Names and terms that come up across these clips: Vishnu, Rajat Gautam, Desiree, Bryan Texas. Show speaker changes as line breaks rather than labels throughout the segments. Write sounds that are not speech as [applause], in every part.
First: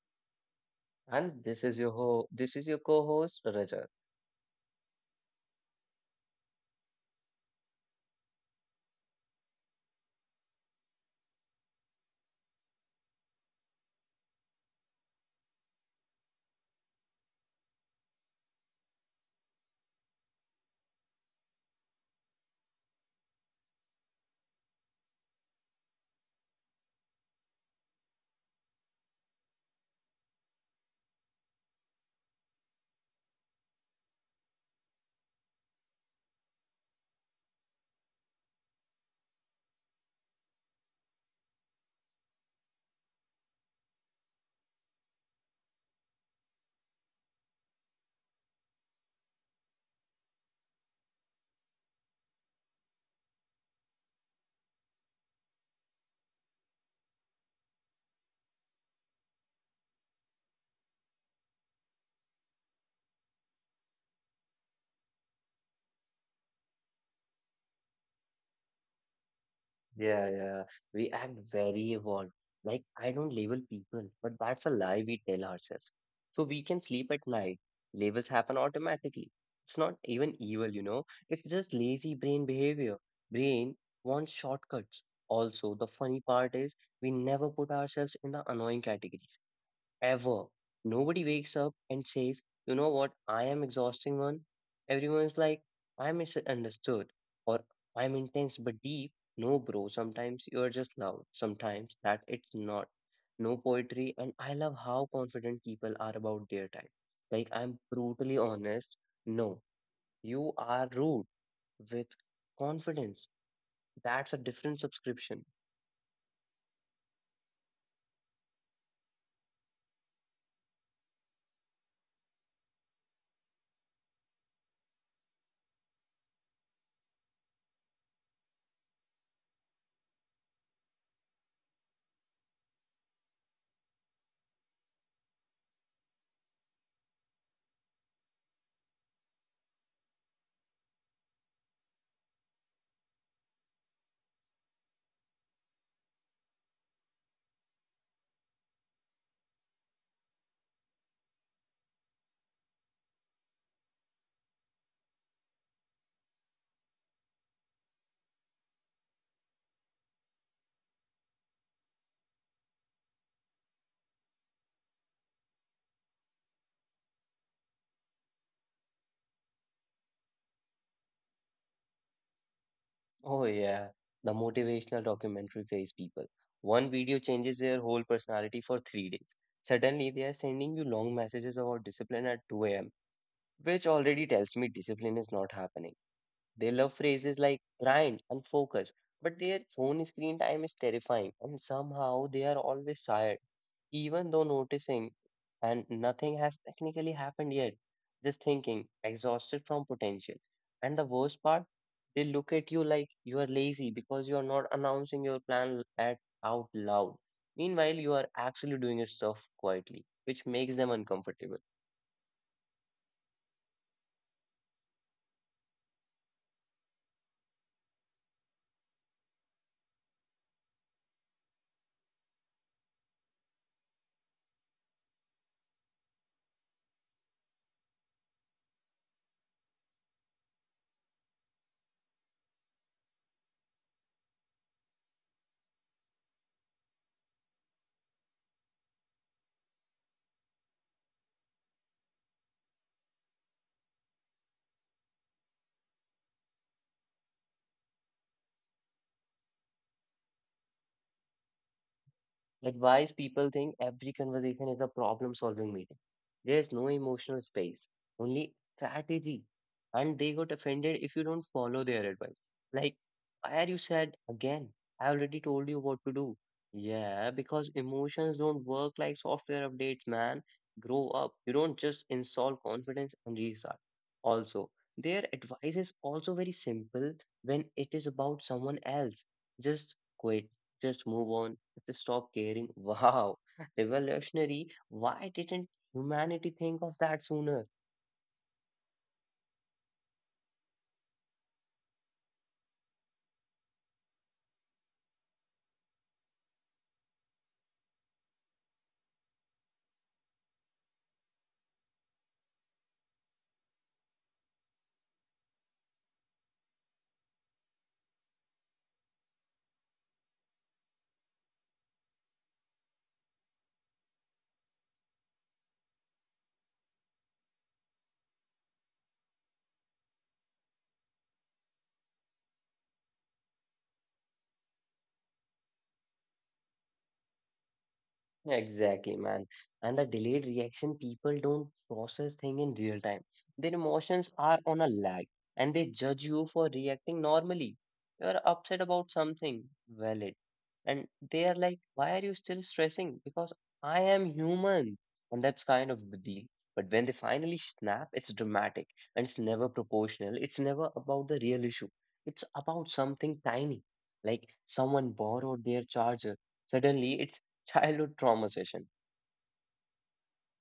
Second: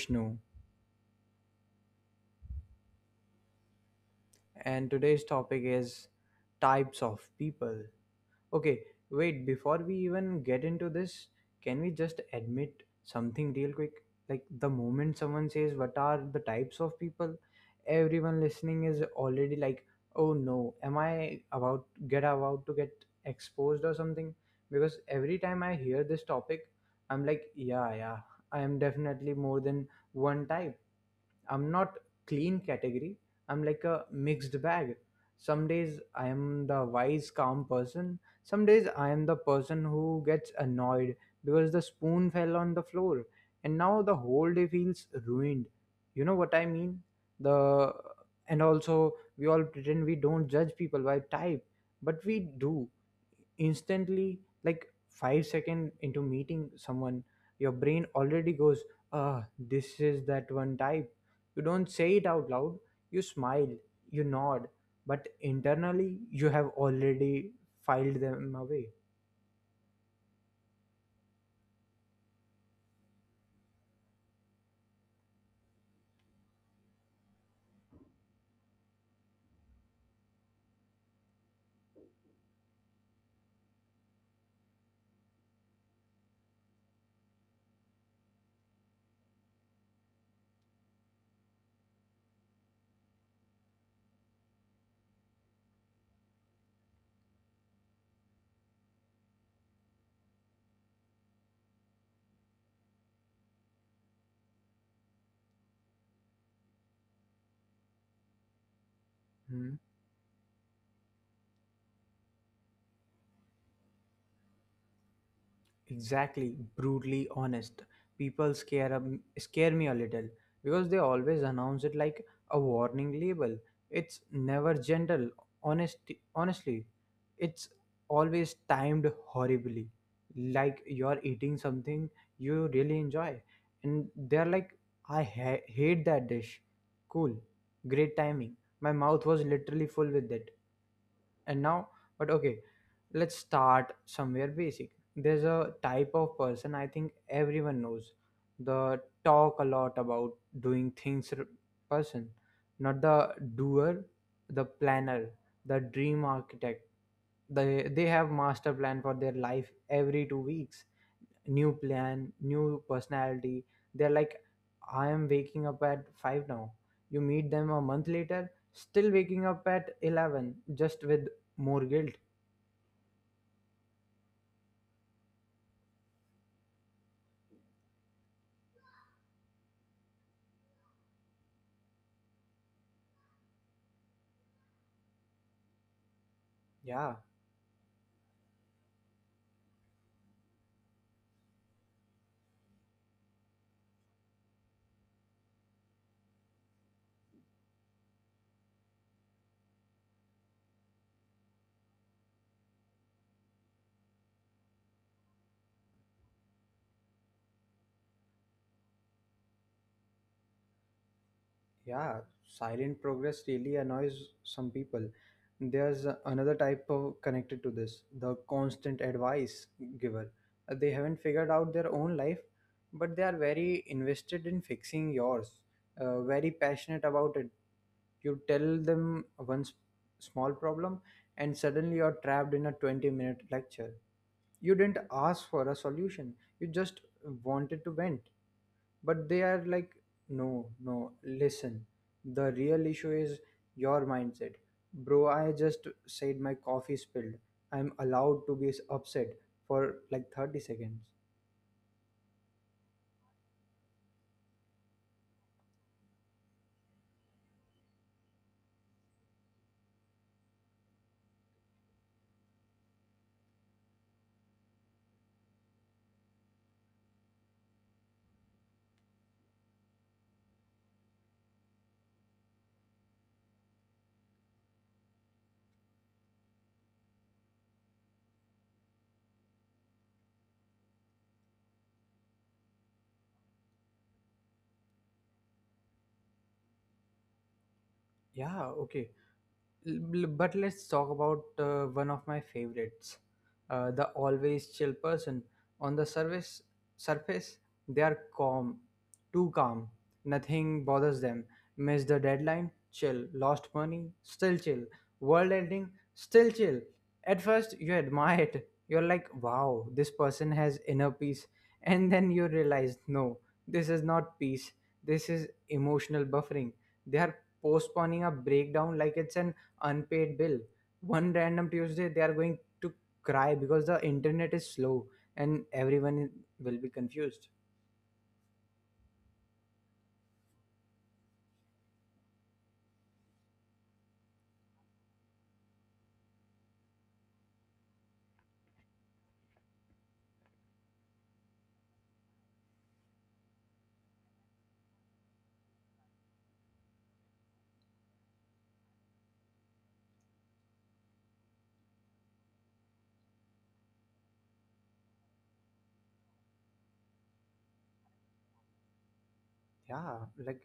Vishnu,
And this is your co-host Rajat.
and today's topic is types of people. Okay, wait, before we even get into this, can we just admit something real quick? Like, the moment someone says, "What are the types of people?" everyone listening is already like, "Oh no, am I about to get exposed or something?" Because every time I hear this topic, I'm like, "Yeah, yeah, I am definitely more than one type, I'm not clean category." I'm like a mixed bag. Some days I am the wise, calm person. Some days I am the person who gets annoyed because the spoon fell on the floor and now the whole day feels ruined. You know what I mean? The And also, we all pretend we don't judge people by type, but we do. Instantly, like 5 second into meeting someone, your brain already goes, "Ah, this is that one type." You don't say it out loud, you smile, you nod, but internally you have already filed them away.
Yeah, yeah. We act very evolved. Like, I don't label people, but that's a lie we tell ourselves, so we can sleep at night. Labels happen automatically. It's not even evil, you know. It's just lazy brain behavior. Brain wants shortcuts. Also, the funny part is we never put ourselves in the annoying categories. Ever. Nobody wakes up and says, you know what, I am exhausting on. Everyone's like, I'm misunderstood or I'm intense but deep. No, bro, sometimes you are just loud, sometimes that it's not. No poetry, and I love how confident people are about their time. Like, I'm brutally honest. No,
Hmm?
you are rude with confidence. That's a different subscription.
Exactly, brutally honest people scare me a little because they always announce it like a warning label. It's never gentle, honest. Honestly, it's always timed horribly. Like, you're eating something you really enjoy, and they're like, "I hate that dish." Cool, great timing. My mouth was literally full with it, and now, but okay, let's start somewhere basic. There's a type of person I think everyone knows, the talk a lot about doing things person, not the doer, the planner, the dream architect. They have master plan for their life. Every 2 weeks, new plan, new personality. They're like, "I am waking up at 5 now." You meet them a month later, still waking up at 11, just with more guilt.
Oh yeah, the motivational documentary phase people. One video changes their whole personality for 3 days. Suddenly they are sending you long messages about discipline at 2 a.m., which already tells me discipline is not happening. They love
Yeah.
phrases like grind and focus, but their phone screen time is terrifying and somehow they are always tired even though noticing and nothing has technically happened yet, just thinking, exhausted from potential. And the worst part, they look at you like you are lazy because you are not announcing your plan at out loud. Meanwhile, you are actually doing your stuff quietly, which makes them uncomfortable.
Yeah, silent progress really annoys some people. There's another type of connected to this, the constant advice giver. They haven't figured out their own life, but they are very invested in fixing yours, very passionate about it. You tell them one small problem, and suddenly you're trapped in a 20-minute lecture. You didn't ask for a solution, you just wanted to vent. But they are like, "No, no, listen. The real issue is your mindset." Bro, I just said my coffee spilled. I'm allowed to be upset for like 30 seconds.
Advice people think every conversation is a problem solving meeting. There's no emotional space, only strategy. And they got offended if you don't follow their advice. Like, why are you sad again? I already told you what to do. Yeah, because emotions don't work like software updates, man. Grow up. You don't just install confidence and restart. Also, their advice is also very simple when it is about someone else. Just quit, just move on, just stop caring. Wow, [laughs] revolutionary. Why didn't humanity think of that sooner?
Yeah, okay. But let's talk about one of my favorites, the always chill person. On the surface, they are calm, too calm. Nothing bothers them. Miss the deadline, chill. Lost money, still chill. World ending, still chill. At first, you admire it. You're like, "Wow, this person has inner peace." And then you realize, no, this is not peace. This is emotional buffering. They are postponing a breakdown like it's an unpaid bill. One random Tuesday, they are going to cry because the internet is slow, and everyone will be confused.
Exactly, man. And the delayed reaction, people don't process thing in real time. Their emotions are on a lag and they judge you for reacting normally. You're upset about something, valid. And they are like, why are you still stressing? Because I am human. And that's kind of the deal. But when they finally snap, it's dramatic and it's never proportional. It's never about the real issue. It's about something tiny, like someone borrowed their charger. Suddenly, it's childhood trauma session.
Yeah. Like,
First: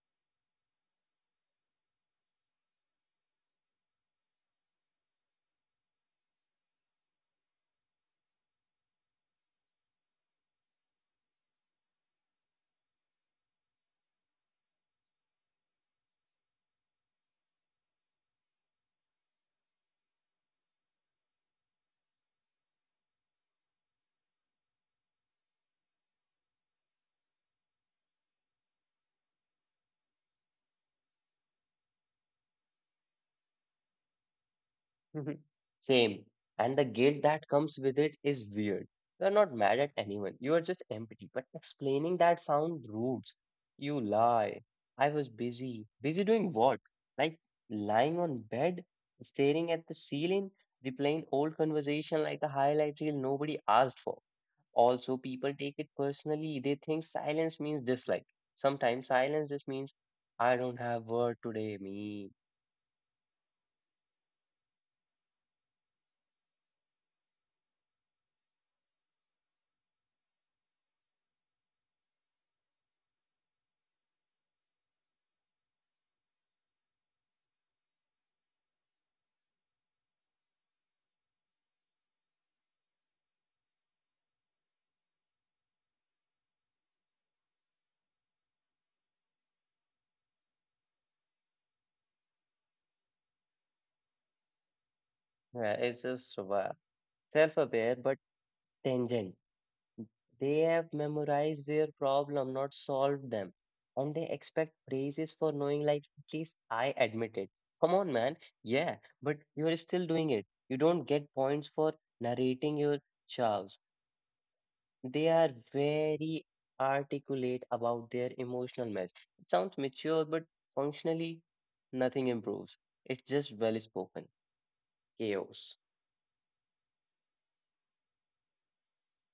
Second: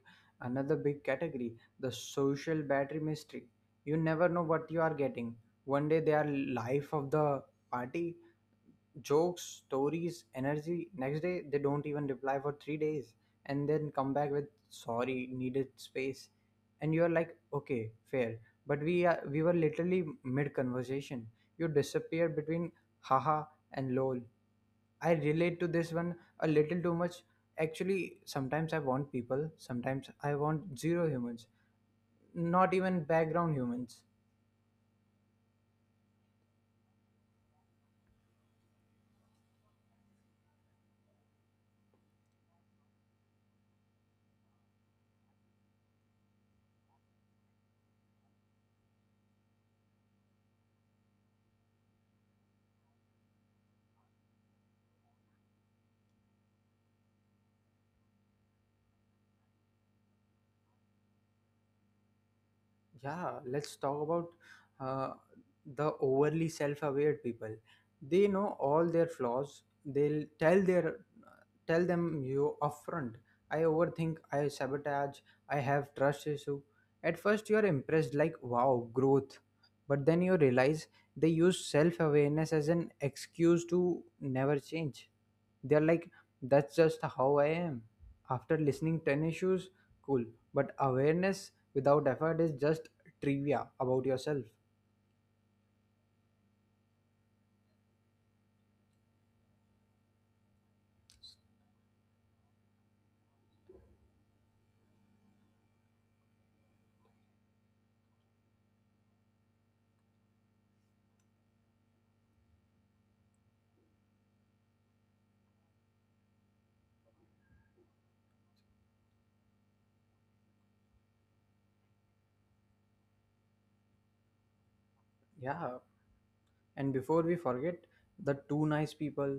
another big category, the social battery mystery. You never know what you are getting. One day they are life of the party, jokes, stories, energy. Next day, they don't even reply for 3 days and then come back with, "Sorry, needed space." And you're like, "Okay, fair." But we were literally mid conversation. You disappear between haha and lol. I relate to this one a little too much. Actually, sometimes I want people, sometimes I want zero humans, not even background humans.
[laughs] Same. And the guilt that comes with it is weird. You are not mad at anyone. You are just empty. But explaining that sound rude. You lie. I was busy. Busy doing what? Like lying on bed, staring at the ceiling, replaying old conversation like a highlight reel nobody asked for. Also, people take it personally. They think silence means dislike. Sometimes silence just means I don't have word today, me.
Yeah, let's talk about uh, the overly self-aware people. They know all their flaws. They'll tell their tell them you upfront. I overthink. I sabotage. I have trust issue. At first, you are impressed, like, wow, growth. But then you realize they use self-awareness as an excuse to never change. They're like, "That's just how I am." After listening 10 issues, cool. But awareness without effort is just trivia about yourself.
Yeah, it's just wow. Self-aware but tangent. They have memorized their problem, not solved them, and they expect praises for knowing. Like at least I admit it. Come on, man. Yeah, but you are still doing it. You don't get points for narrating your chows. They are very articulate about their emotional mess. It sounds mature, but functionally, nothing improves. It's just well spoken
Yeah.
chaos.
And before we forget, the two nice people,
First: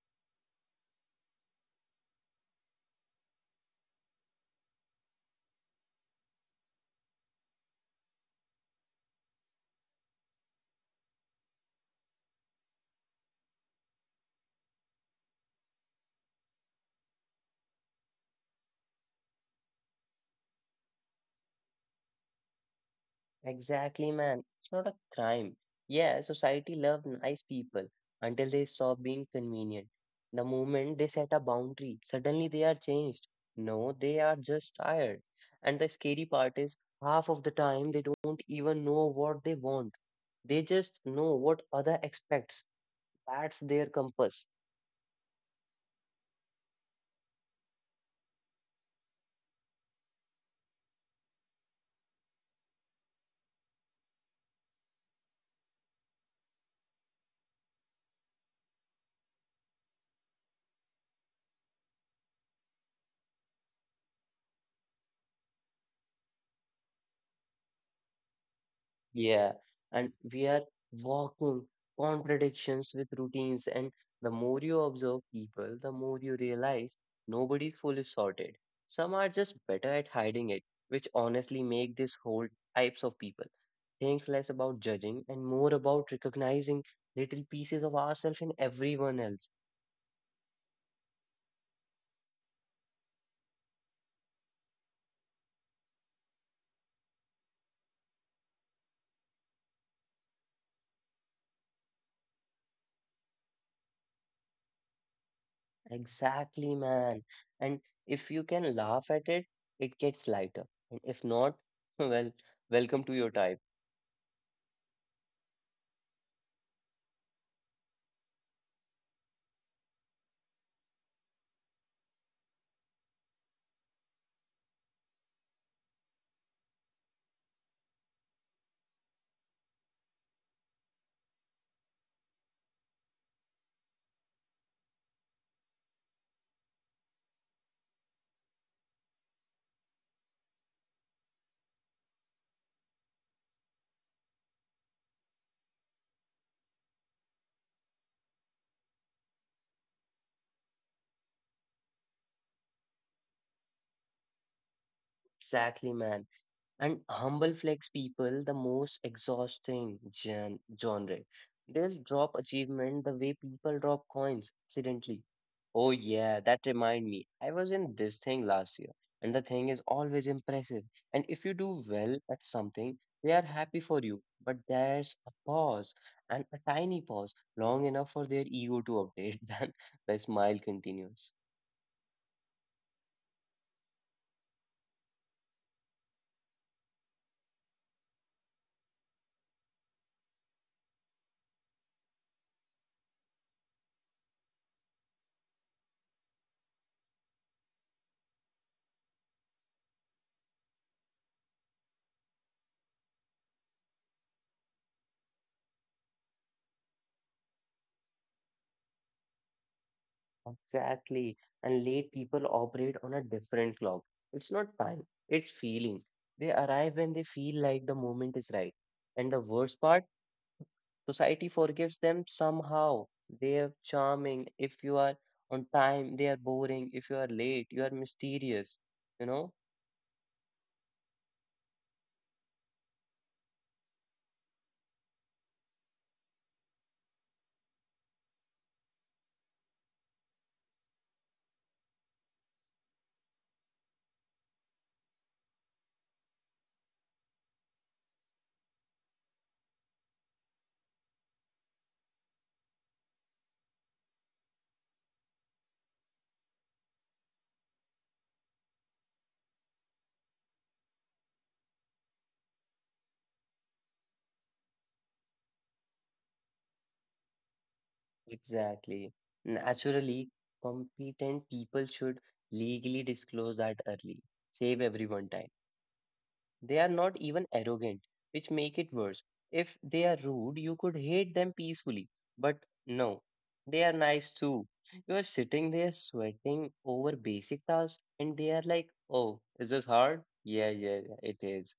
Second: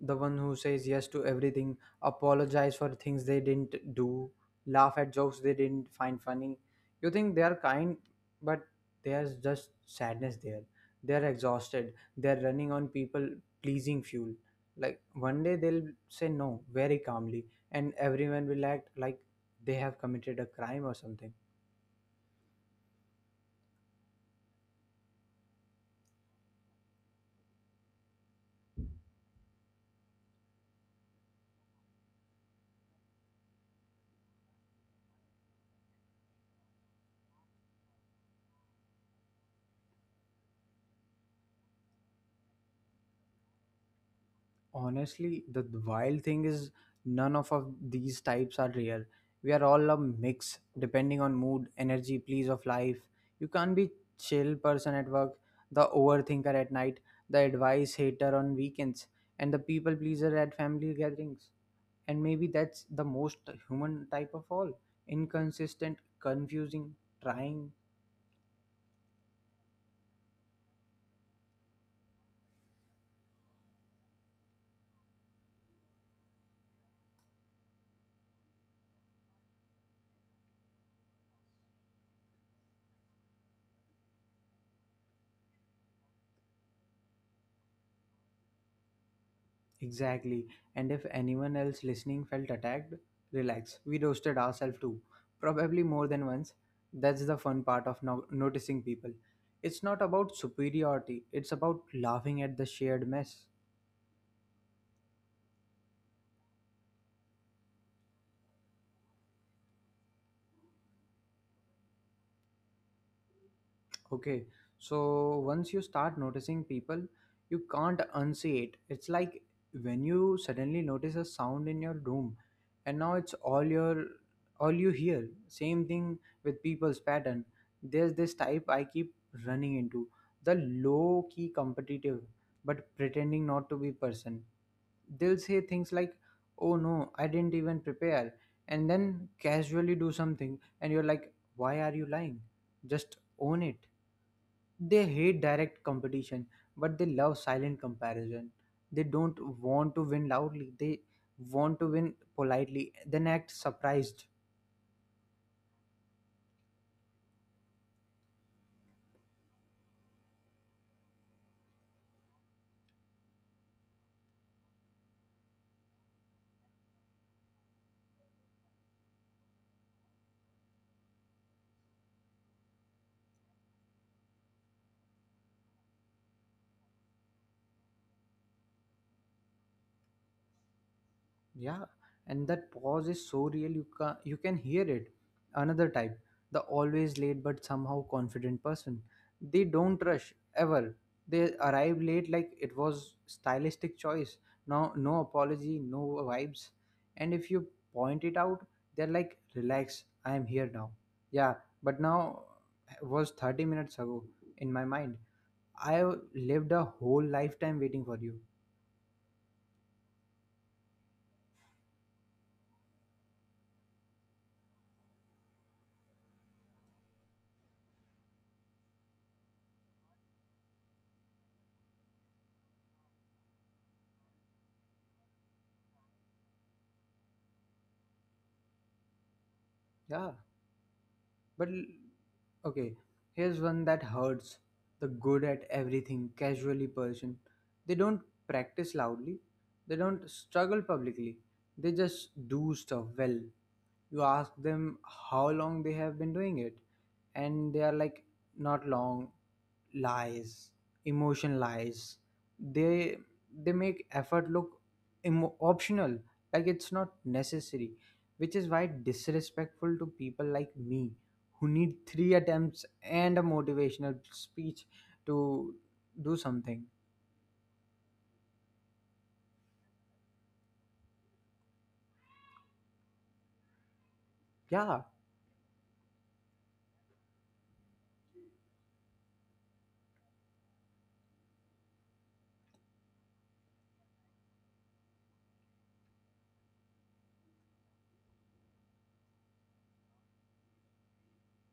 the one who says yes to everything, apologize for things they didn't do, laugh at jokes they didn't find funny. You think they are kind, but there's just sadness there. They're exhausted. They're running on people pleasing fuel. Like, one day they'll say no very calmly, and everyone will act like they have committed a crime or something.
Exactly, man. It's not a crime. Yeah, society love nice people until they stop being convenient. The moment they set a boundary, suddenly they are changed. No, they are just tired. And the scary part is, half of the time they don't even know what they want. They just know what other expects. That's their compass.
Honestly, the wild thing is none of these types are real. We are all a mix, depending on mood, energy, please of life. You can't be chill person at work, the overthinker at night, the advice hater on weekends, and the people pleaser at family gatherings. And maybe that's the most human type of all. Inconsistent, confusing, trying.
Yeah, and we are walking contradictions with routines, and the more you observe people, the more you realize nobody's fully sorted. Some are just better at hiding it, which honestly make this whole types of people thinks less about judging and more about recognizing little pieces of ourselves in everyone else.
Exactly. And if anyone else listening felt attacked, relax. We roasted ourselves too. Probably more than once. That's the fun part of noticing people. It's not about superiority, it's about laughing at the shared mess.
Exactly, man. And if you can laugh at it, it gets lighter. And if not, [laughs] well, welcome to your type.
Okay, so once you start noticing people, you can't unsee it. It's like when you suddenly notice a sound in your room and now it's all you hear. Same thing with people's pattern. There's this type I keep running into, the low key competitive but pretending not to be person. They'll say things like, "Oh no, I didn't even prepare." And then casually do something and you're like, "Why are you lying?" Just own it. They hate direct competition, but they love silent comparison. They don't want to win loudly, they want to win politely, then act surprised.
Exactly, man. And humble flex people the most exhausting genre. They'll drop achievement the way people drop coins accidentally. Oh yeah, that remind me. I was in this thing last year, and the thing is always impressive. And if you do well at something, they are happy for you. But there's a pause, and a tiny pause, long enough for their ego to update. [laughs] Then the smile continues.
Yeah, and that pause is so real you can hear it. Another type, the always late but somehow confident person. They don't rush ever. They arrive late like it was stylistic choice. No apology, no vibes. And if you point it out, they're like, "Relax, I am here now." Yeah, but now was 30 minutes ago in my mind. I lived a whole lifetime waiting for you.
Exactly. And late people operate on a different clock. It's not time, it's feeling. They arrive when they feel like the moment is right. And the worst part, society forgives them somehow. They are charming. If you are on time, they are boring. If you are late, you are mysterious. You know?
Yeah. But okay, here's one that hurts, the good at everything, casually person. They don't practice loudly, they don't struggle publicly, they just do stuff well. You ask them how long they have been doing it, and they are like, "Not long." Lies, emotion lies. They they make effort look optional, like it's not necessary, which is why disrespectful to people like me who need three attempts and a motivational speech to do something.
Exactly. Naturally, competent people should legally disclose that early. Save
Yeah.
everyone time. They are not even arrogant, which make it worse. If they are rude, you could hate them peacefully. But no, they are nice too. You are sitting there sweating over basic tasks and they are like, oh, is this hard? Yeah, yeah, yeah, it is.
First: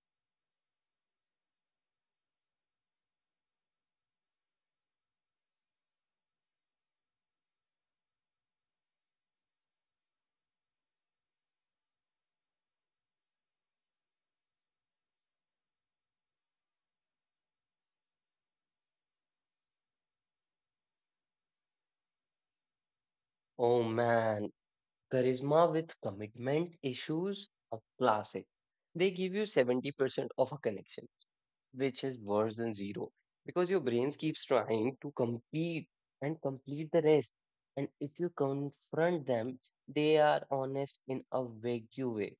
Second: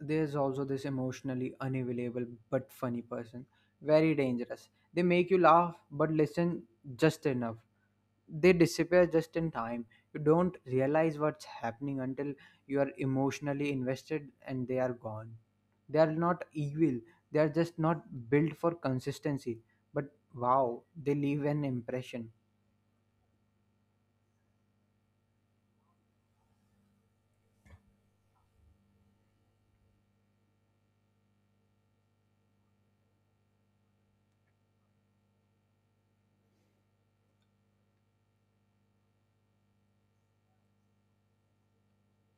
There's also this emotionally unavailable but funny person, very dangerous. They make you laugh, but listen just enough, they disappear just in time. You don't realize what's happening until you are emotionally invested and they are gone. They are not evil, they are just not built for consistency. But wow, they leave an impression.
Oh man, charisma with commitment issues are classic. They give you 70% of a connection which is worse than zero because your brain keeps trying to compete and complete the rest. And if you confront them, they are honest in a vague way.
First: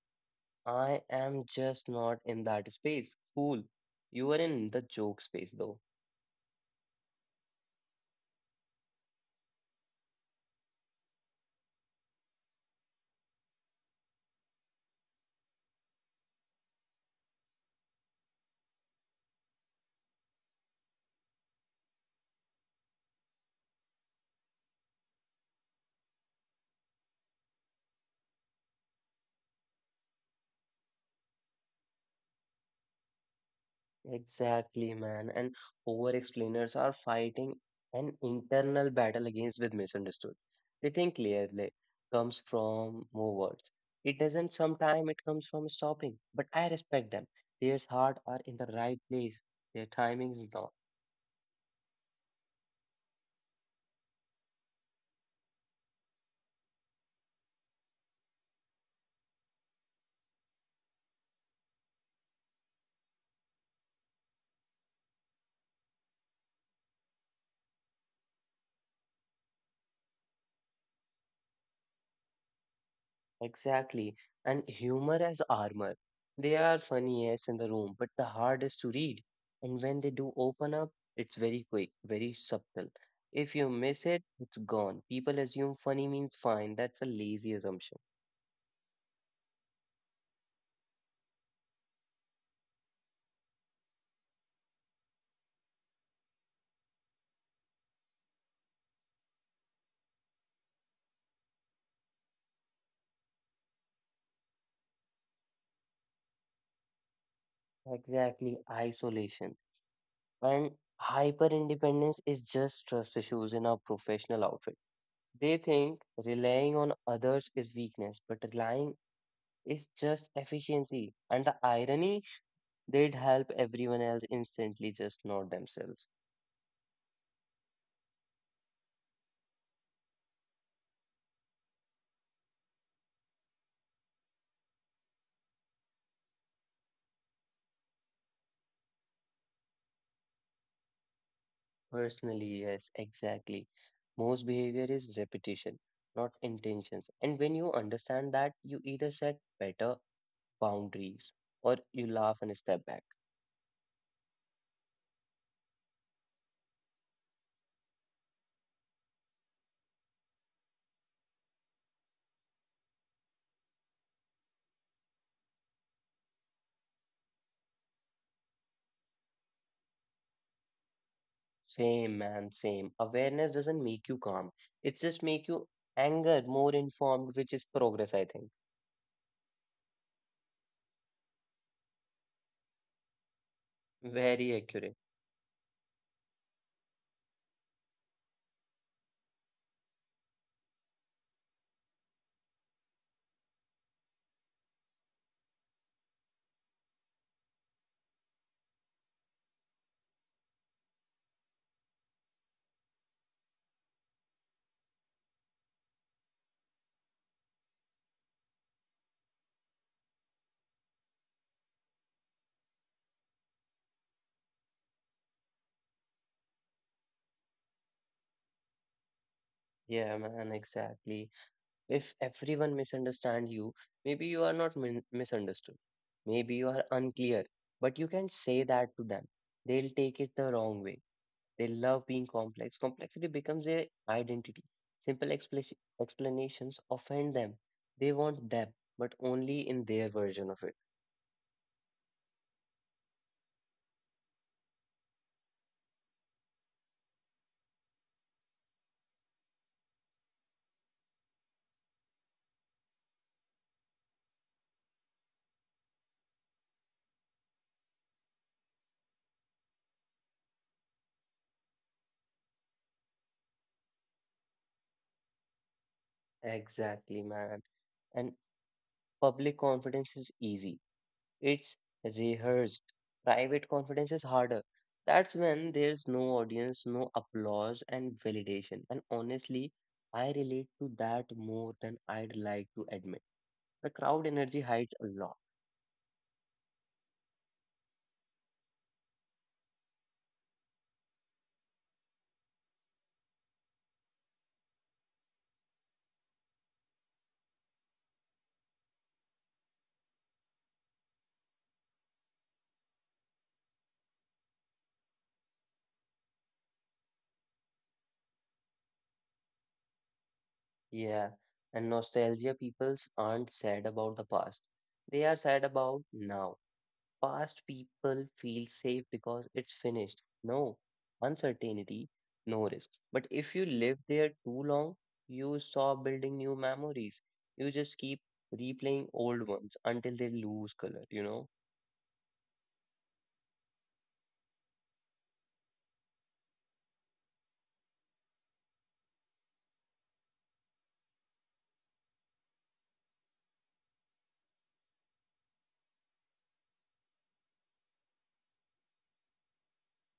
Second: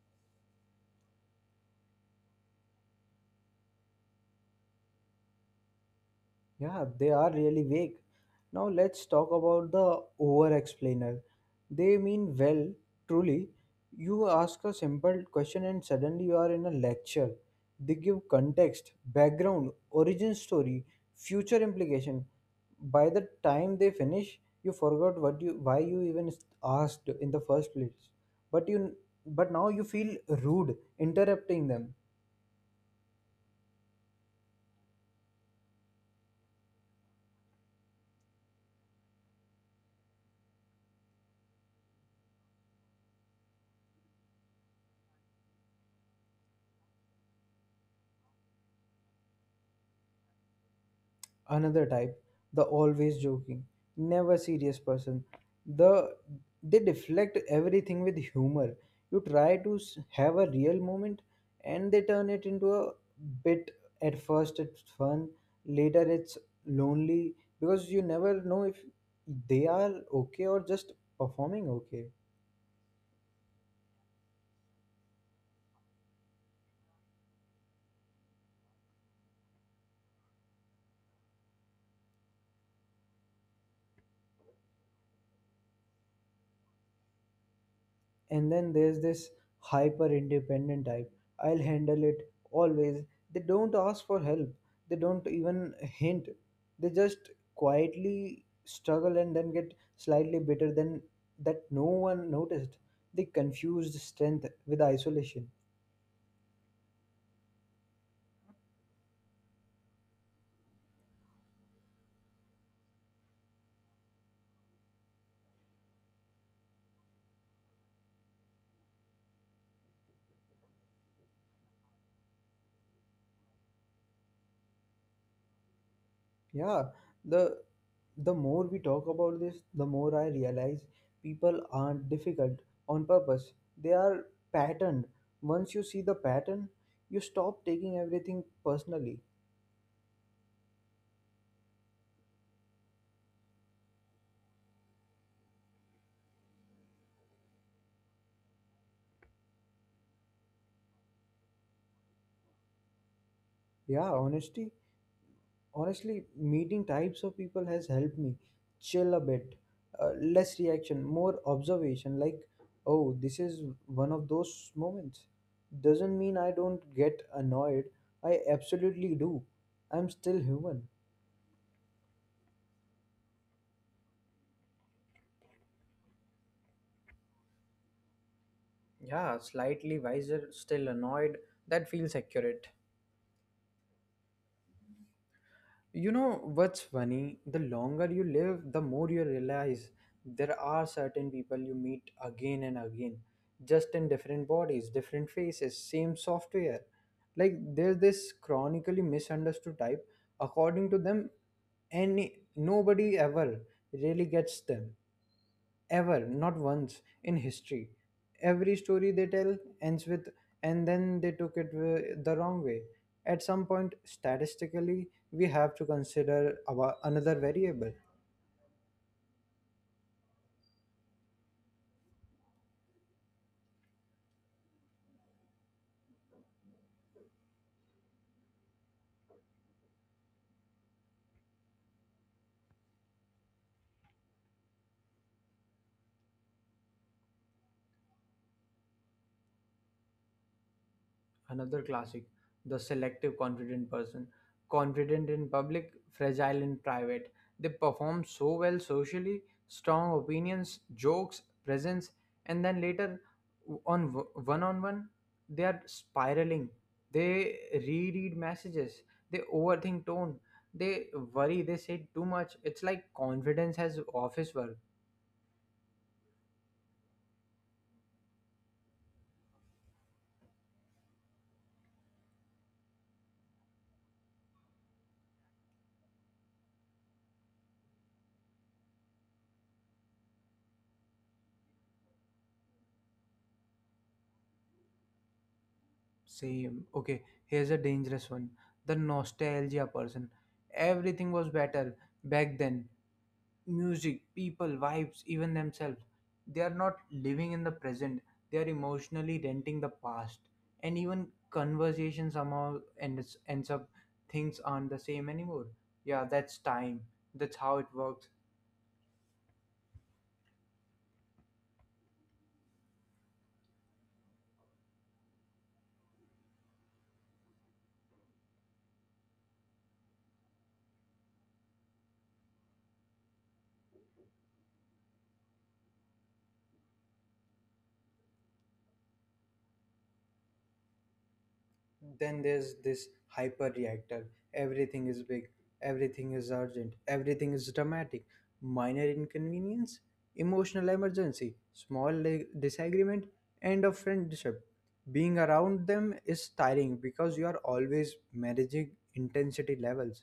I am just not in that space. Cool. You are in the joke space though.
Yeah, they are really vague. Now let's talk about the over explainer. They mean well, truly. You ask a simple question and suddenly you are in a lecture. They give context, background, origin story, future implication. By the time they finish, you forgot what you why you even asked in the first place. But you but now you feel rude interrupting them.
Exactly, man. And over explainers are fighting an internal battle against with misunderstood. They think clearly comes from more words. It doesn't, sometime it comes from stopping. But I respect them. Their heart are in the right place. Their timing is not.
Another type, the always joking, never serious person. The they deflect everything with humor. You try to have a real moment and they turn it into a bit. At first it's fun, later it's lonely because you never know if they are okay or just performing okay.
Exactly. And humor as armor. They are funny, yes, in the room, but the hardest to read. And when they do open up, it's very quick, very subtle. If you miss it, it's gone. People assume funny means fine. That's a lazy assumption.
And then there's this hyper independent type, "I'll handle it," always. They don't ask for help, they don't even hint, they just quietly struggle and then get slightly bitter than that no one noticed. They confused strength with isolation.
Exactly. Isolation. And hyper independence is just trust issues in our professional outfit. They think relying on others is weakness, but relying is just efficiency. And the irony, they'd help everyone else instantly, just not themselves.
Yeah, the the more we talk about this, the more I realize people aren't difficult on purpose. They are patterned. Once you see the pattern, you stop taking everything personally.
Personally, yes, exactly. Most behavior is repetition, not intentions. And when you understand that, you either set better boundaries or you laugh and step back.
Yeah, honesty. Honestly, meeting types of people has helped me chill a bit. Less reaction, more observation. Like, oh, this is one of those moments. Doesn't mean I don't get annoyed. I absolutely do. I'm still human.
Same, man, same. Awareness doesn't make you calm. It just make you anger, more informed, which is progress, I think.
Yeah, slightly wiser, still annoyed. That feels accurate.
Very accurate.
You know what's funny? The longer you live, the more you realize there are certain people you meet again and again, just in different bodies, different faces, same software. Like, there's this chronically misunderstood type. According to them, any nobody ever really gets them. Ever, not once in history. Every story they tell ends with, "And then they took it the wrong way." At some point, statistically, we have to consider our another variable.
Yeah, man, exactly. If everyone misunderstands you, maybe you are not misunderstood. Maybe you are unclear, but you can say that to them. They'll take it the wrong way. They love being complex. Complexity becomes their identity. Simple explanations offend them. They want them, but only in their version of it.
Another classic, the selective confident person. Confident in public, fragile in private. They perform so well socially, strong opinions, jokes, presence, and then later on, one on one, they are spiraling. They reread messages, they overthink tone, they worry, they say too much. It's like confidence has office work.
Exactly, man. And public confidence is easy. It's rehearsed. Private confidence is harder. That's when there's no audience, no applause, and validation. And honestly, I relate to that more than I'd like to admit. The crowd energy hides a lot.
Same. Okay, here's a dangerous one. The nostalgia person. Everything was better back then. Music, people, vibes, even themselves. They are not living in the present. They are emotionally renting the past. And even conversation somehow ends up things aren't the same anymore. Yeah, that's time. That's how it works.
Yeah. And nostalgia peoples aren't sad about the past. They are sad about now. Past people feel safe because it's finished. No uncertainty, no risk. But if you live there too long, you stop building new memories. You just keep replaying old ones until they lose color, you know?
Then there's this hyper reactor. Everything is big, everything is urgent, everything is dramatic. Minor inconvenience, emotional emergency, small disagreement, and a friendship. Being around them is tiring because you are always managing intensity levels.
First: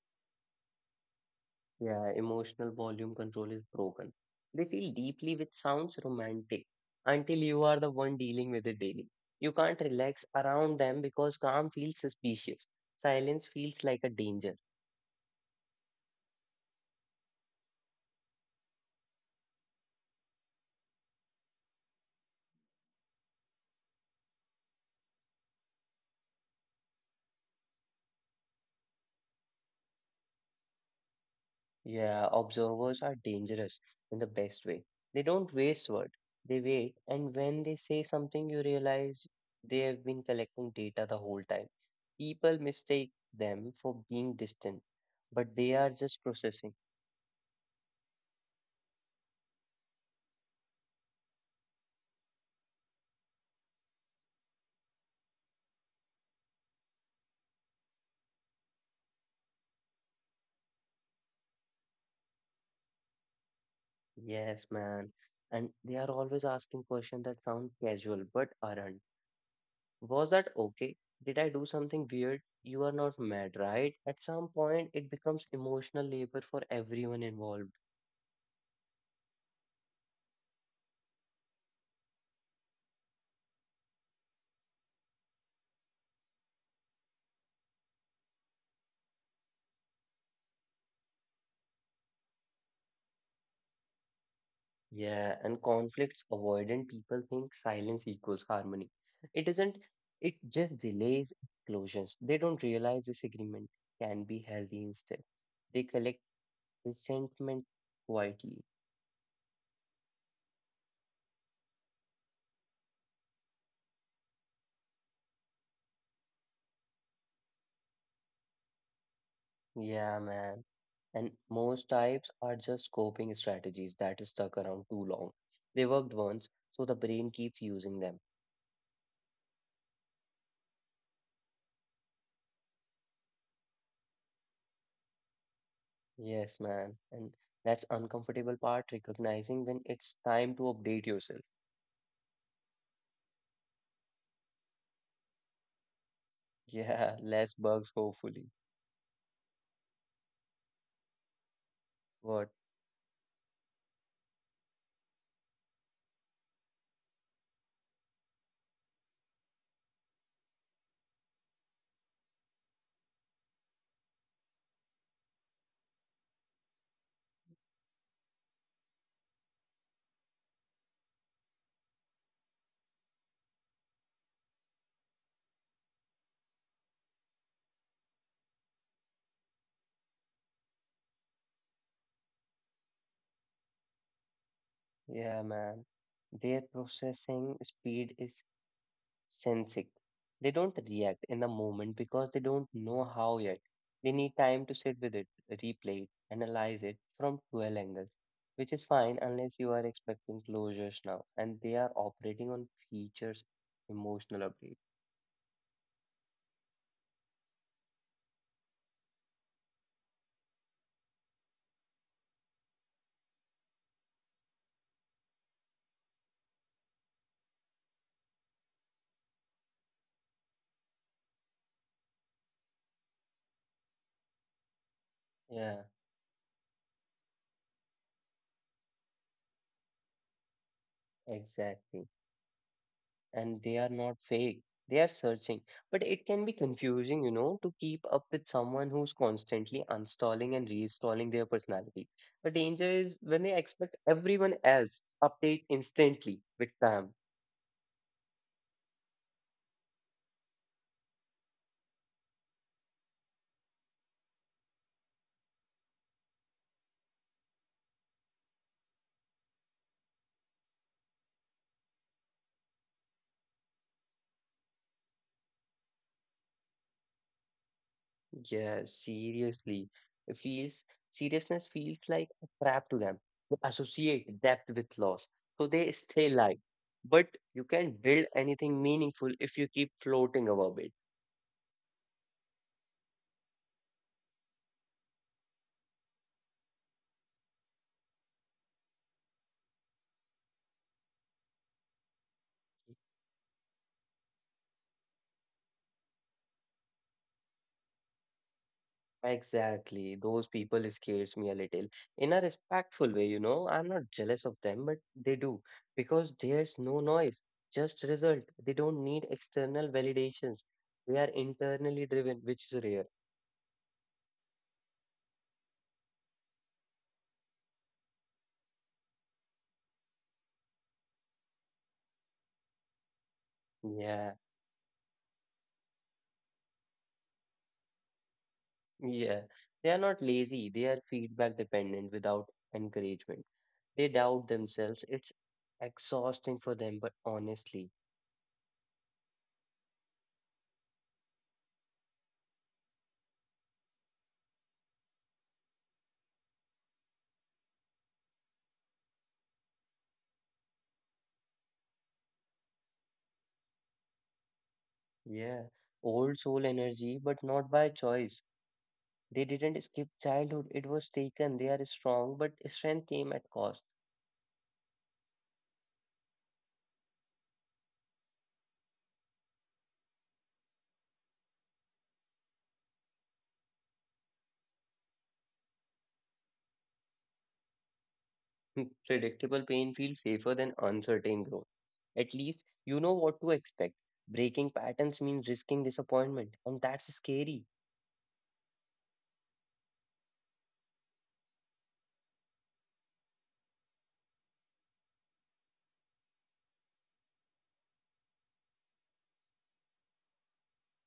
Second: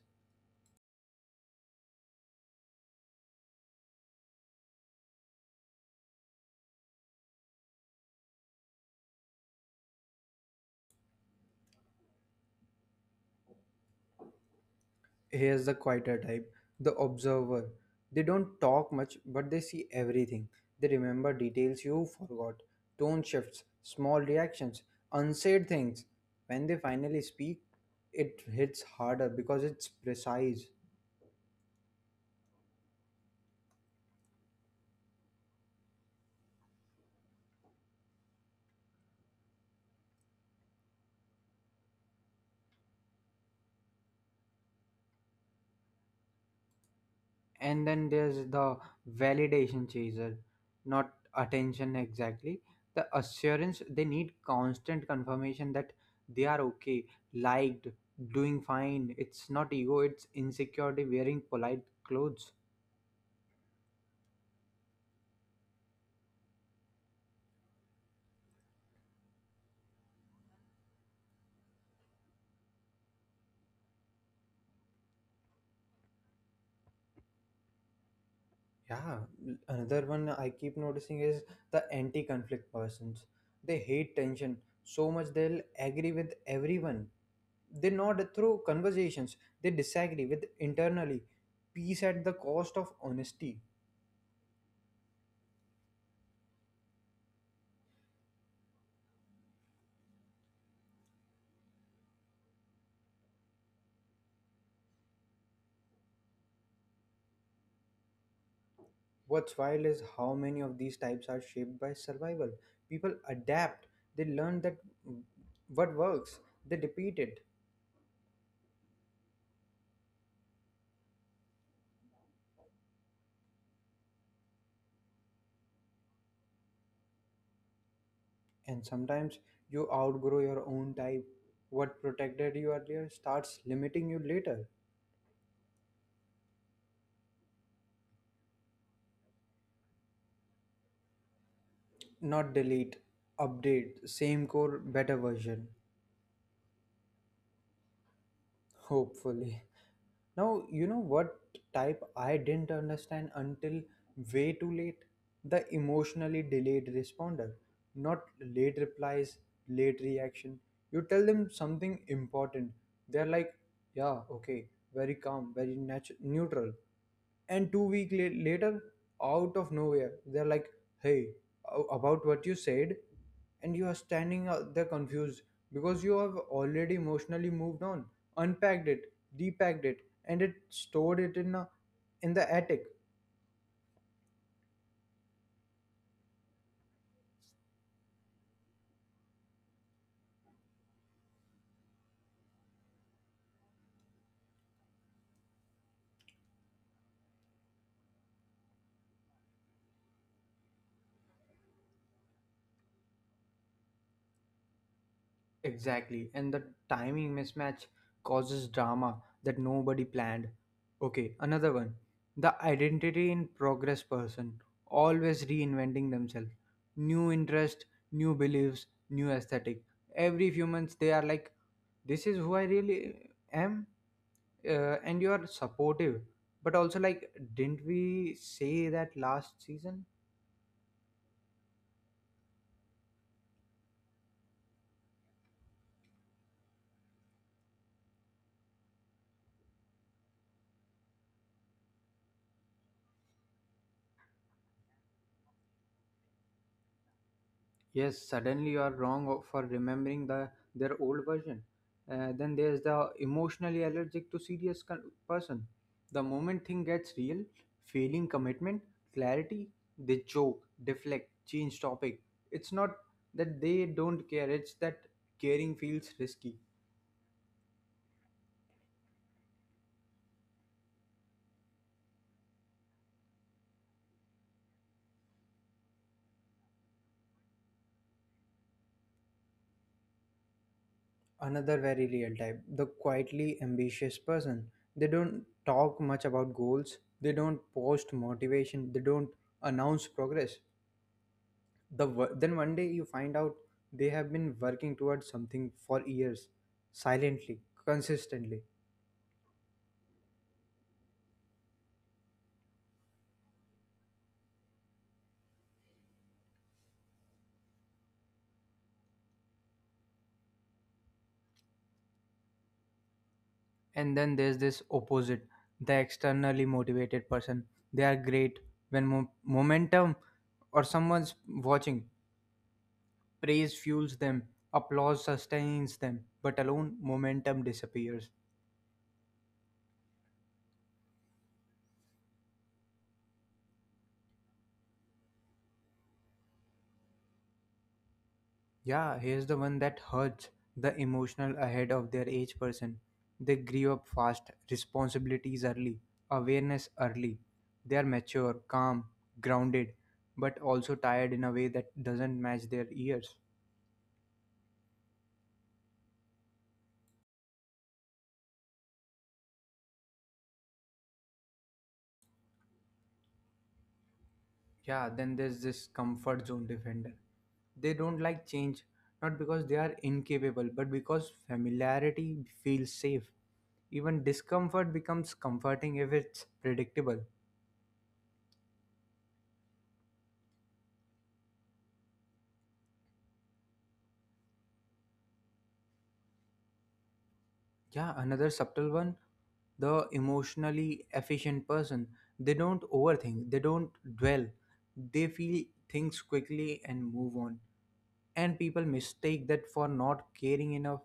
Yeah, emotional volume control is broken. They feel deeply, which sounds romantic, until you are the one dealing with it daily. You can't relax around them because calm feels suspicious. Silence feels like a danger.
Here's the quieter type, the observer. They don't talk much, but they see everything. They remember details you forgot, tone shifts, small reactions, unsaid things. When they finally speak, it hits harder because it's precise.
Yeah, observers are dangerous in the best way. They don't waste words, they wait, and when they say something, you realize they have been collecting data the whole time. People mistake them for being distant, but they are just processing.
And then there's the validation chaser, not attention exactly, the assurance. They need constant confirmation that they are okay, liked, doing fine. It's not ego, it's insecurity wearing polite clothes.
Yes, man. And they are always asking questions that sound casual but aren't. Was that okay? Did I do something weird? You are not mad, right? At some point, it becomes emotional labor for everyone involved.
Yeah, another one I keep noticing is the anti conflict persons. They hate tension so much they'll agree with everyone. They nod through conversations, they disagree with internally. Peace at the cost of honesty.
Yeah, and conflicts avoidant people think silence equals harmony. It isn't, it just delays explosions. They don't realize disagreement can be healthy instead. They collect resentment quietly.
What's wild is how many of these types are shaped by survival. People adapt, they learn that mm, what works, they repeat it.
Yeah, man. And most types are just coping strategies that is stuck around too long. They worked once, so the brain keeps using them.
And sometimes you outgrow your own type. What protected you earlier starts limiting you later.
Yes, man. And that's uncomfortable part, recognizing when it's time to update yourself. [laughs]
Not delete, update, same core, better version,
Yeah, less bugs, hopefully.
hopefully. Now, you know what type I
What?
didn't understand until way too late? The emotionally delayed responder. Not late replies, late reaction. You tell them something important. They're like, yeah, okay, very calm, very neutral. And 2 weeks later, out of nowhere, they're like, hey, about what you said. And you are standing out there confused because you have already emotionally moved on, unpacked it, depacked it, and it stored it in the attic.
Yeah, man. Their processing speed is sensing. They don't react in the moment because they don't know how yet. They need time to sit with it, replay it, analyze it from 12 angles, which is fine unless you are expecting closures now. And they are operating on features, emotional update.
Exactly, and the timing mismatch causes drama that nobody planned. Okay, another one. The identity in progress person, always reinventing themselves. New interest, new beliefs, new aesthetic. Every few months they are like, this is who I really am. And you are
Yeah,
supportive, but also like, didn't we say that last season?
exactly. And they are not fake. They are searching. But it can be confusing, you know, to keep up with someone who's constantly uninstalling and reinstalling their personality. The danger is when they expect everyone else update instantly with them.
Yes, suddenly you are wrong for remembering their old version. Then there's the emotionally allergic to serious person. The moment thing gets real, failing commitment, clarity, they joke, deflect, change topic. It's not that they don't care, it's that caring feels risky.
Yeah, seriously. It feels, seriousness feels like a trap to them. They associate depth with loss. So they stay light. But you can build anything meaningful if you keep floating above it.
Another very real type, the quietly ambitious person. They don't talk much about goals, they don't post motivation, they don't announce progress. Then one day you find out they have been working towards something for years, silently, consistently.
Exactly. Those people scares me a little in a respectful way, you know. I'm not jealous of them, but they do because there's no noise, just result. They don't need external validations. They are internally driven, which is rare.
And then there's this opposite, the externally motivated person. They are great when momentum or someone's watching. Praise fuels
Yeah,
them, applause sustains them, but alone momentum disappears.
yeah. They are not lazy. They are feedback dependent without encouragement. They doubt themselves. It's exhausting for them, but honestly,
Yeah, here's the one that hurts, the emotional ahead of their age person. They grew up fast, responsibilities early, awareness early. They are mature, calm, grounded, but also tired in a way that doesn't match their years.
yeah. Old soul energy, but not by choice. They didn't skip childhood, it was taken. They are strong, but strength came at cost.
Yeah, then there's this comfort zone defender. They don't like change, not because they are incapable, but because familiarity feels safe. Even discomfort becomes comforting if it's predictable.
[laughs] Predictable pain feels safer than uncertain growth. At least you know what to expect. Breaking patterns means risking disappointment, and that's scary.
Yeah, another subtle one, the emotionally efficient person. They don't overthink, they don't dwell, they feel things quickly and move on. And people mistake that for not caring enough.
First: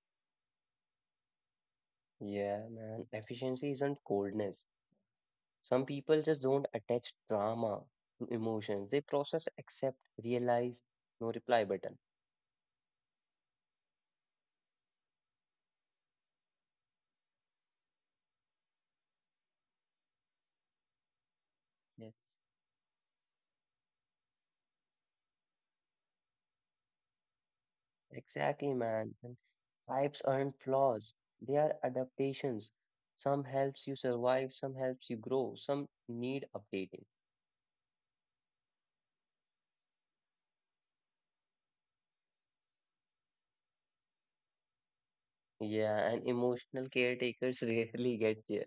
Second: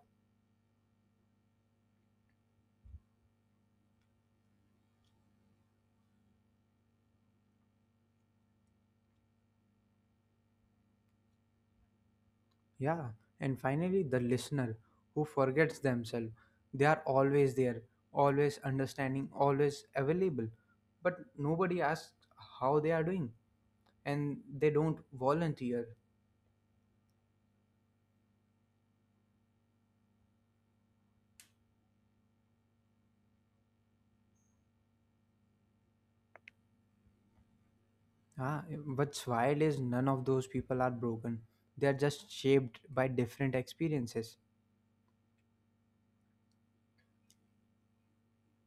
Yeah, man, efficiency isn't coldness. Some people just don't attach drama to emotions, they process, accept, realize, no reply button.
Yeah, and finally, the listener who forgets themselves. They are always there, always understanding, always available, but nobody asks
Yes.
how they are doing, and they don't volunteer.
Exactly, man. And types aren't flaws. They are adaptations. Some helps you survive, some helps you grow, some need updating.
Ah, what's wild is none of those people are broken. They are just shaped by different experiences.
Yeah, and emotional caretakers [laughs] rarely get there.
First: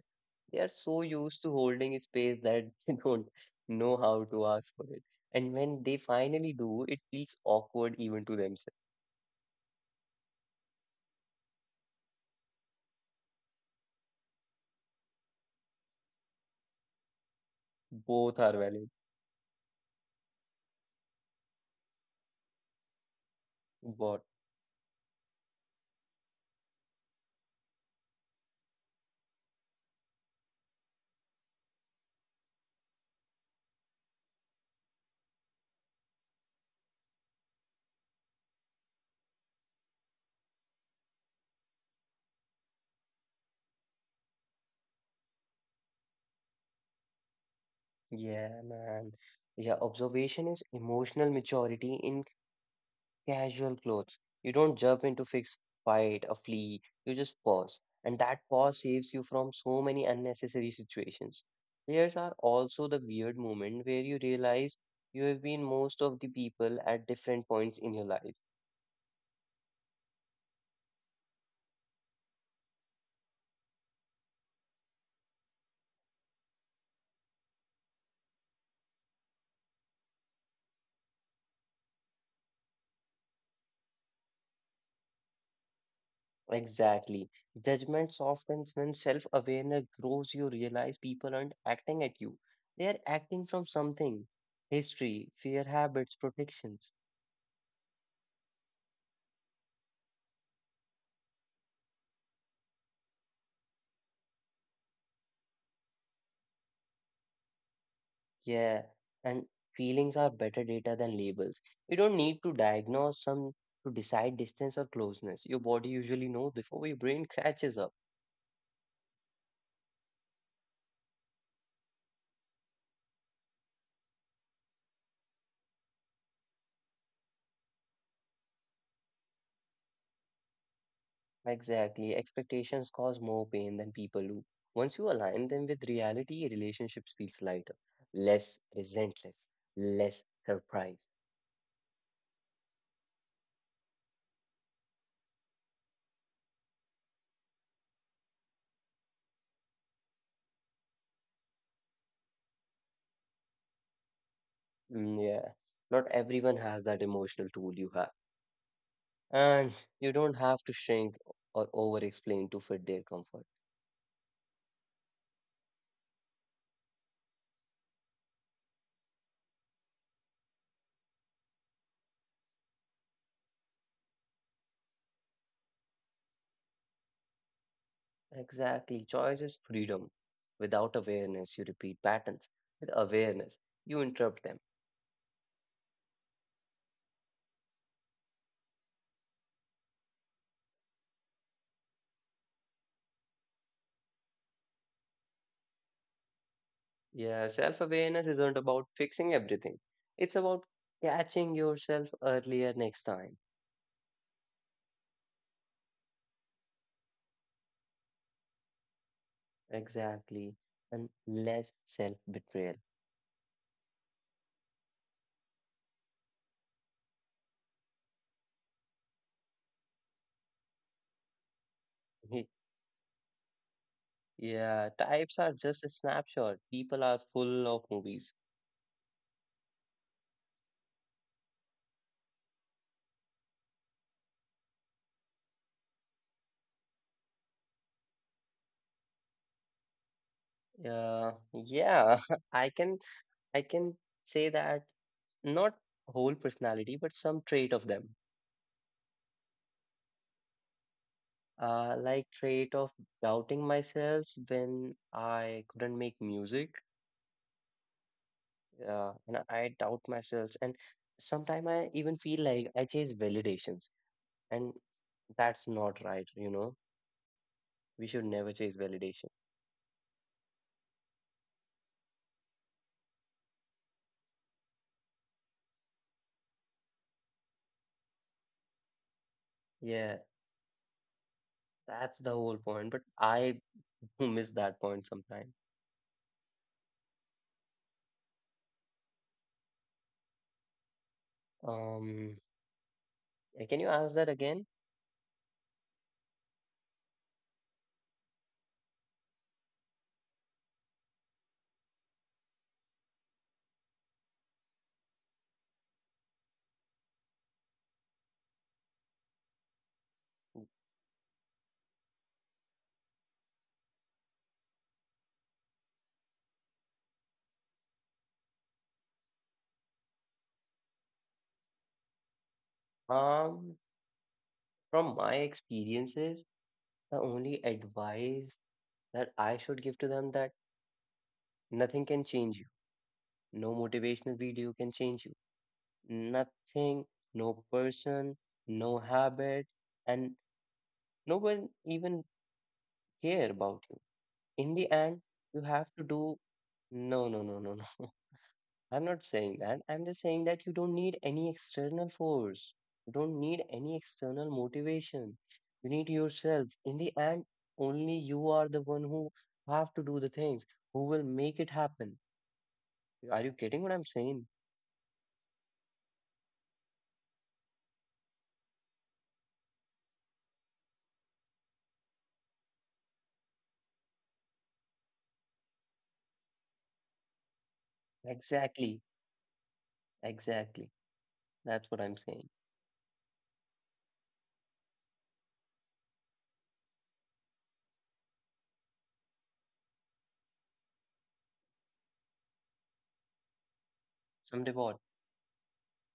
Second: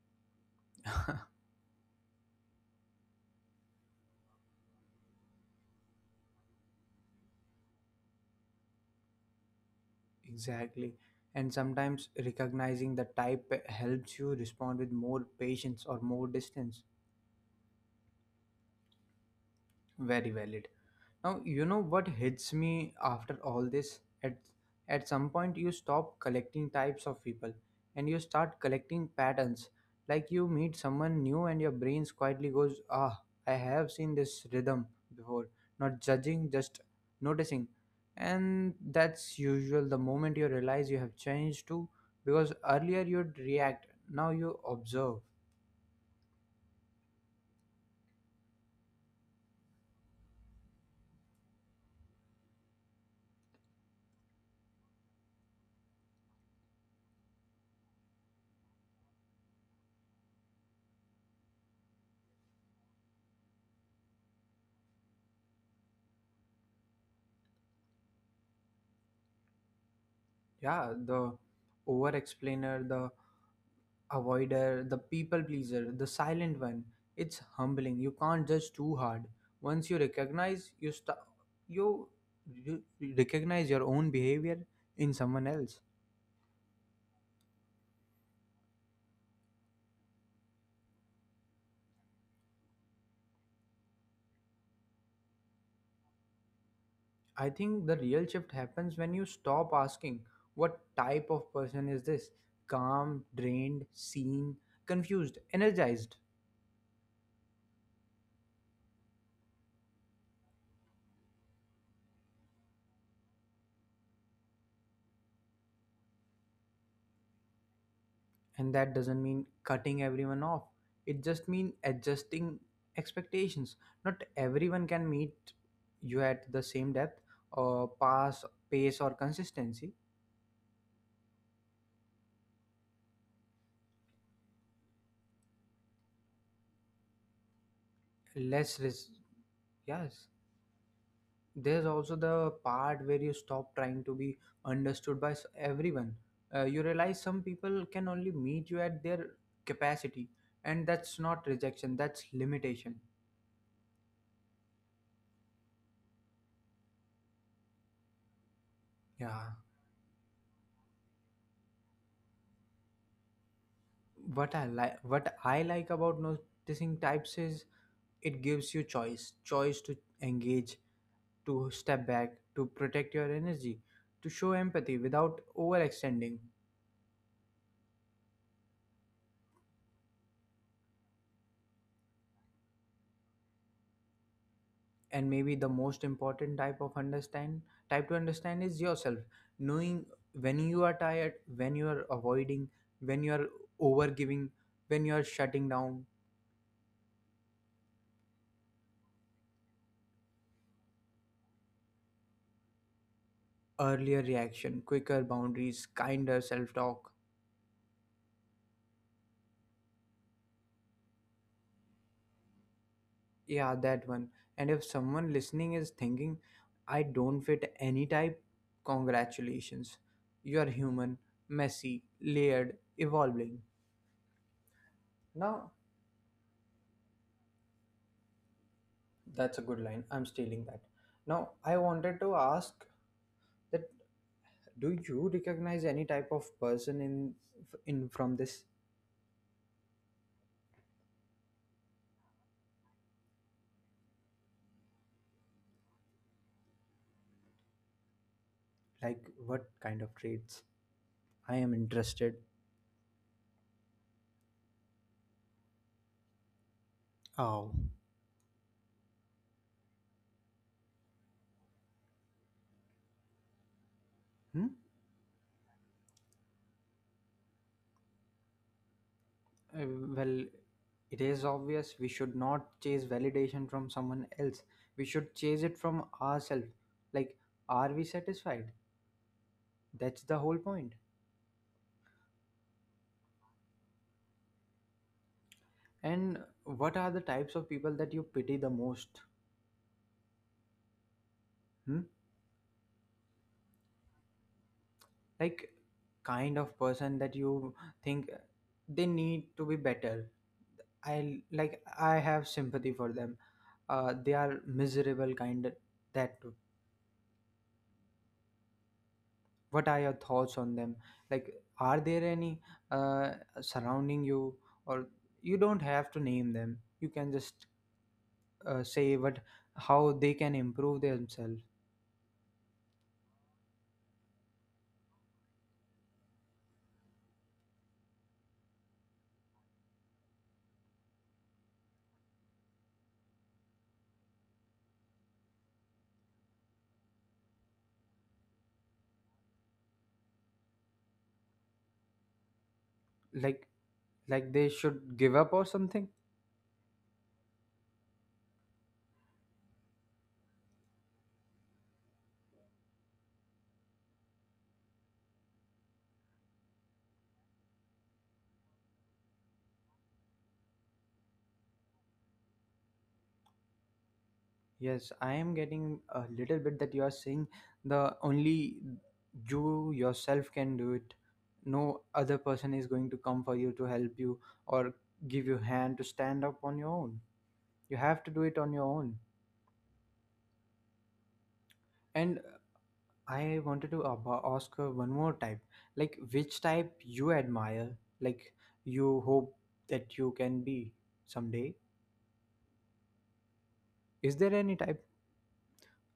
They are so used to holding a space that [laughs] they don't know how to ask for it. And when they finally do, it feels awkward even to themselves.
Exactly. And sometimes recognizing the type helps you respond with more patience or more distance.
Both are valid.
Very valid. Now, you know what hits me after all this?
But
At some point, you stop collecting types of people and you start collecting patterns. Like, you meet someone new and your brain quietly goes, ah, I have seen this rhythm before. Not judging, just noticing. And that's usual the moment you realize you have changed too, because earlier you'd react, now you observe.
yeah, man. Yeah, observation is emotional maturity in casual clothes. You don't jump into fix fight or flee. You just pause, and that pause saves you from so many unnecessary situations. There's are also the weird moment where you realize you have been most of the people at different points in your life.
Yeah, the over explainer, the avoider, the people pleaser, the silent one. It's humbling. You can't judge too hard. Once you recognize you you recognize your own behavior in someone else.
Exactly. Judgment softens when self-awareness grows. You realize people aren't acting at you; they are acting from something. History, fear, habits, protections.
I think the real shift happens when you stop asking, what type of person is this? Calm, drained, seen, confused, energized.
Yeah, and feelings are better data than labels. You don't need to diagnose some to decide distance or closeness. Your body usually knows before your brain catches up.
And that doesn't mean cutting everyone off, it just means adjusting expectations. Not everyone can meet you at the same depth or pass pace or consistency.
Exactly. Expectations cause more pain than people do. Once you align them with reality, relationships feels lighter, less
Less risk.
resentless, less
Yes,
surprise.
there's also the part where you stop trying to be understood by everyone. You realize some people can only meet you at their capacity, and that's not rejection, that's limitation.
Mm, yeah. Not everyone has that emotional tool you have.
Yeah,
And you don't have to shrink or over explain to fit their comfort.
what I like about noticing types is, it gives you choice, choice to engage, to step back, to protect your energy, to show empathy without overextending.
Exactly. Choice is freedom. Without awareness, you repeat patterns. With awareness, you interrupt them.
And maybe the most important type to understand is yourself. Knowing when you are tired, when you are avoiding, when you are overgiving, when you are shutting down,
Yeah, self awareness isn't about fixing everything, it's about catching yourself earlier next time.
earlier reaction, quicker boundaries, kinder self talk.
Exactly. And less self betrayal.
Yeah, that one. And if someone listening is thinking, I don't fit any type, congratulations. You are human, messy,
[laughs]
layered, evolving.
Yeah, types are
Now,
just a snapshot. People are full of movies.
that's a good line. I'm stealing that. Now, I wanted to ask that, do you recognize any type of person in from this?
Yeah, yeah. [laughs] I can I can say that not whole personality, but some trait of them.
Like, what kind of traits? I am
Like
interested.
trait of doubting myself when I couldn't make music.
Oh.
And I doubt myself, and sometimes I even feel like I chase validations,
Hmm?
and that's not right. You know, we should never chase validation.
Uh, well, it is obvious we should not chase validation from someone else. We should chase it from ourselves. Like, are we satisfied?
Yeah,
That's the whole point.
that's the whole point. But I [laughs] miss that point sometimes.
And what are the types of people that you pity the most? Hmm?
Um, can you ask that again?
Like, kind of person that you think they need to be better. I have sympathy for them. They are miserable kind, that, what are your thoughts on them? Like, are there any uh, surrounding you, or you don't have to name them, you can just say what, how they can improve themselves?
Um, from my experiences, the only advice that I should give to them that nothing can change you. No motivational video can change you. Nothing, no person, no habit, and no one even care
like
about you.
like
In
they
the end,
should give up
you
or
have to
something?
do no, no, no, no, no. [laughs] I'm not saying that. I'm just saying that you don't need any external force. You don't need any external motivation. You need yourself. In the end, only you are the one who have to do the things, who will make it happen. Are you getting what I'm saying?
Yes, I am getting a little bit that you are saying, the only you yourself can do it, no other person is going to come for you to help you or give you hand to stand up on your own, you have to do it on your
Exactly.
own.
Exactly. That's what I'm
And
saying.
I wanted to ask one more type. Like, which type you admire? Like, you hope that you can be someday. Is there
Someday
any
what?
type?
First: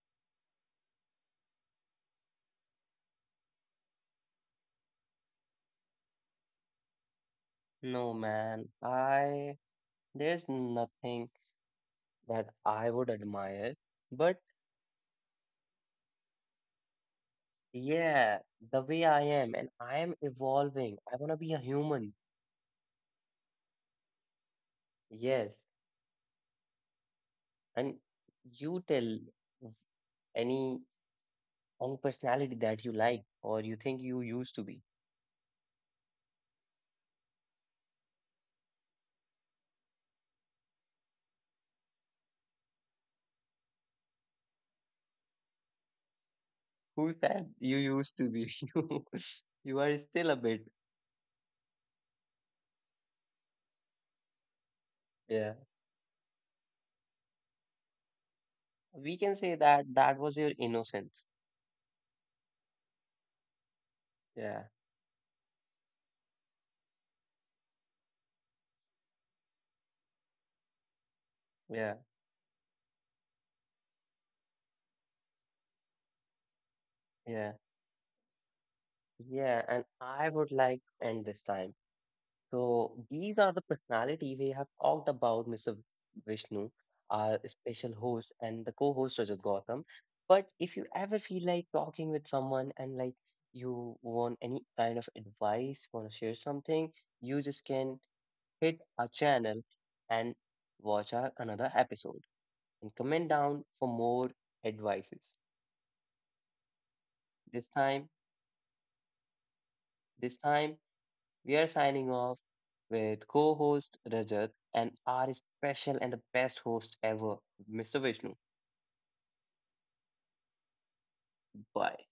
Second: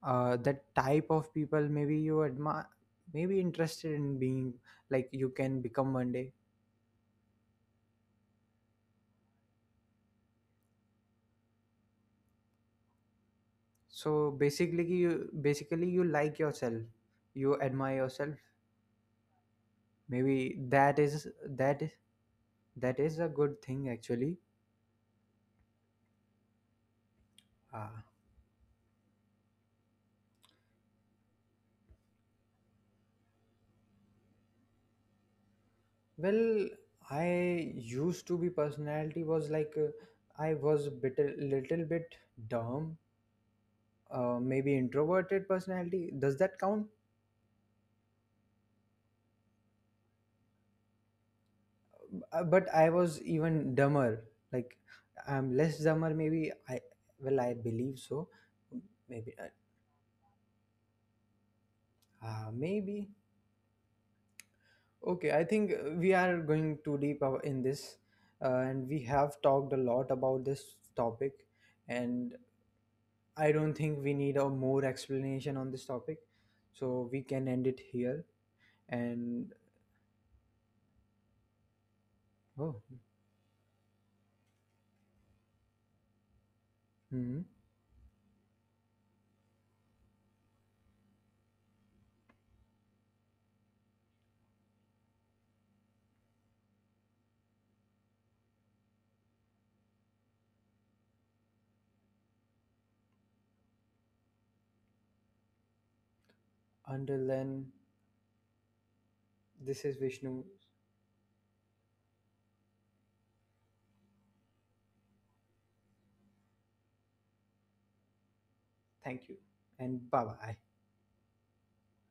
That type of people maybe you admire, maybe interested in being, like you can become one day.
No, man. I There's nothing that I would admire,
So
but
basically, you like yourself. You admire yourself.
yeah, the way I am, and I am
Maybe
evolving. I wanna be a
that is
human.
that is a good thing actually.
Yes, and
Uh,
you tell v- any any personality that you like or you think you used to be.
Well, I used to be personality was like, I was bit a little bit dumb, maybe introverted personality. Does that count?
Who said you used to be? [laughs] You are still a bit.
But I was even dumber. Like,
Yeah,
I'm less dumber, maybe. I Well, I believe so.
we
Maybe,
can say that that was your innocence.
maybe.
Yeah,
Okay, I think we are going too deep in this, and we have talked a lot about this topic,
yeah,
and I don't think we need a more explanation on this topic, so we can
yeah.
end it here. And.
Yeah, and I would like to end this time.
Oh.
So these are the personality we have talked about, Mr. Vishnu, our
Hmm.
special host and the co-host Rajat Gautam. But if you ever feel like talking with someone and like you want any kind of advice, want to share something, you just can hit our channel and watch our another episode and comment down for more advices.
Until
This
then,
time,
this is
this
Vishnu.
time we are signing off with co host Rajat and our special and the best host ever, Mr. Vishnu.
Thank you, and bye bye.
Bye.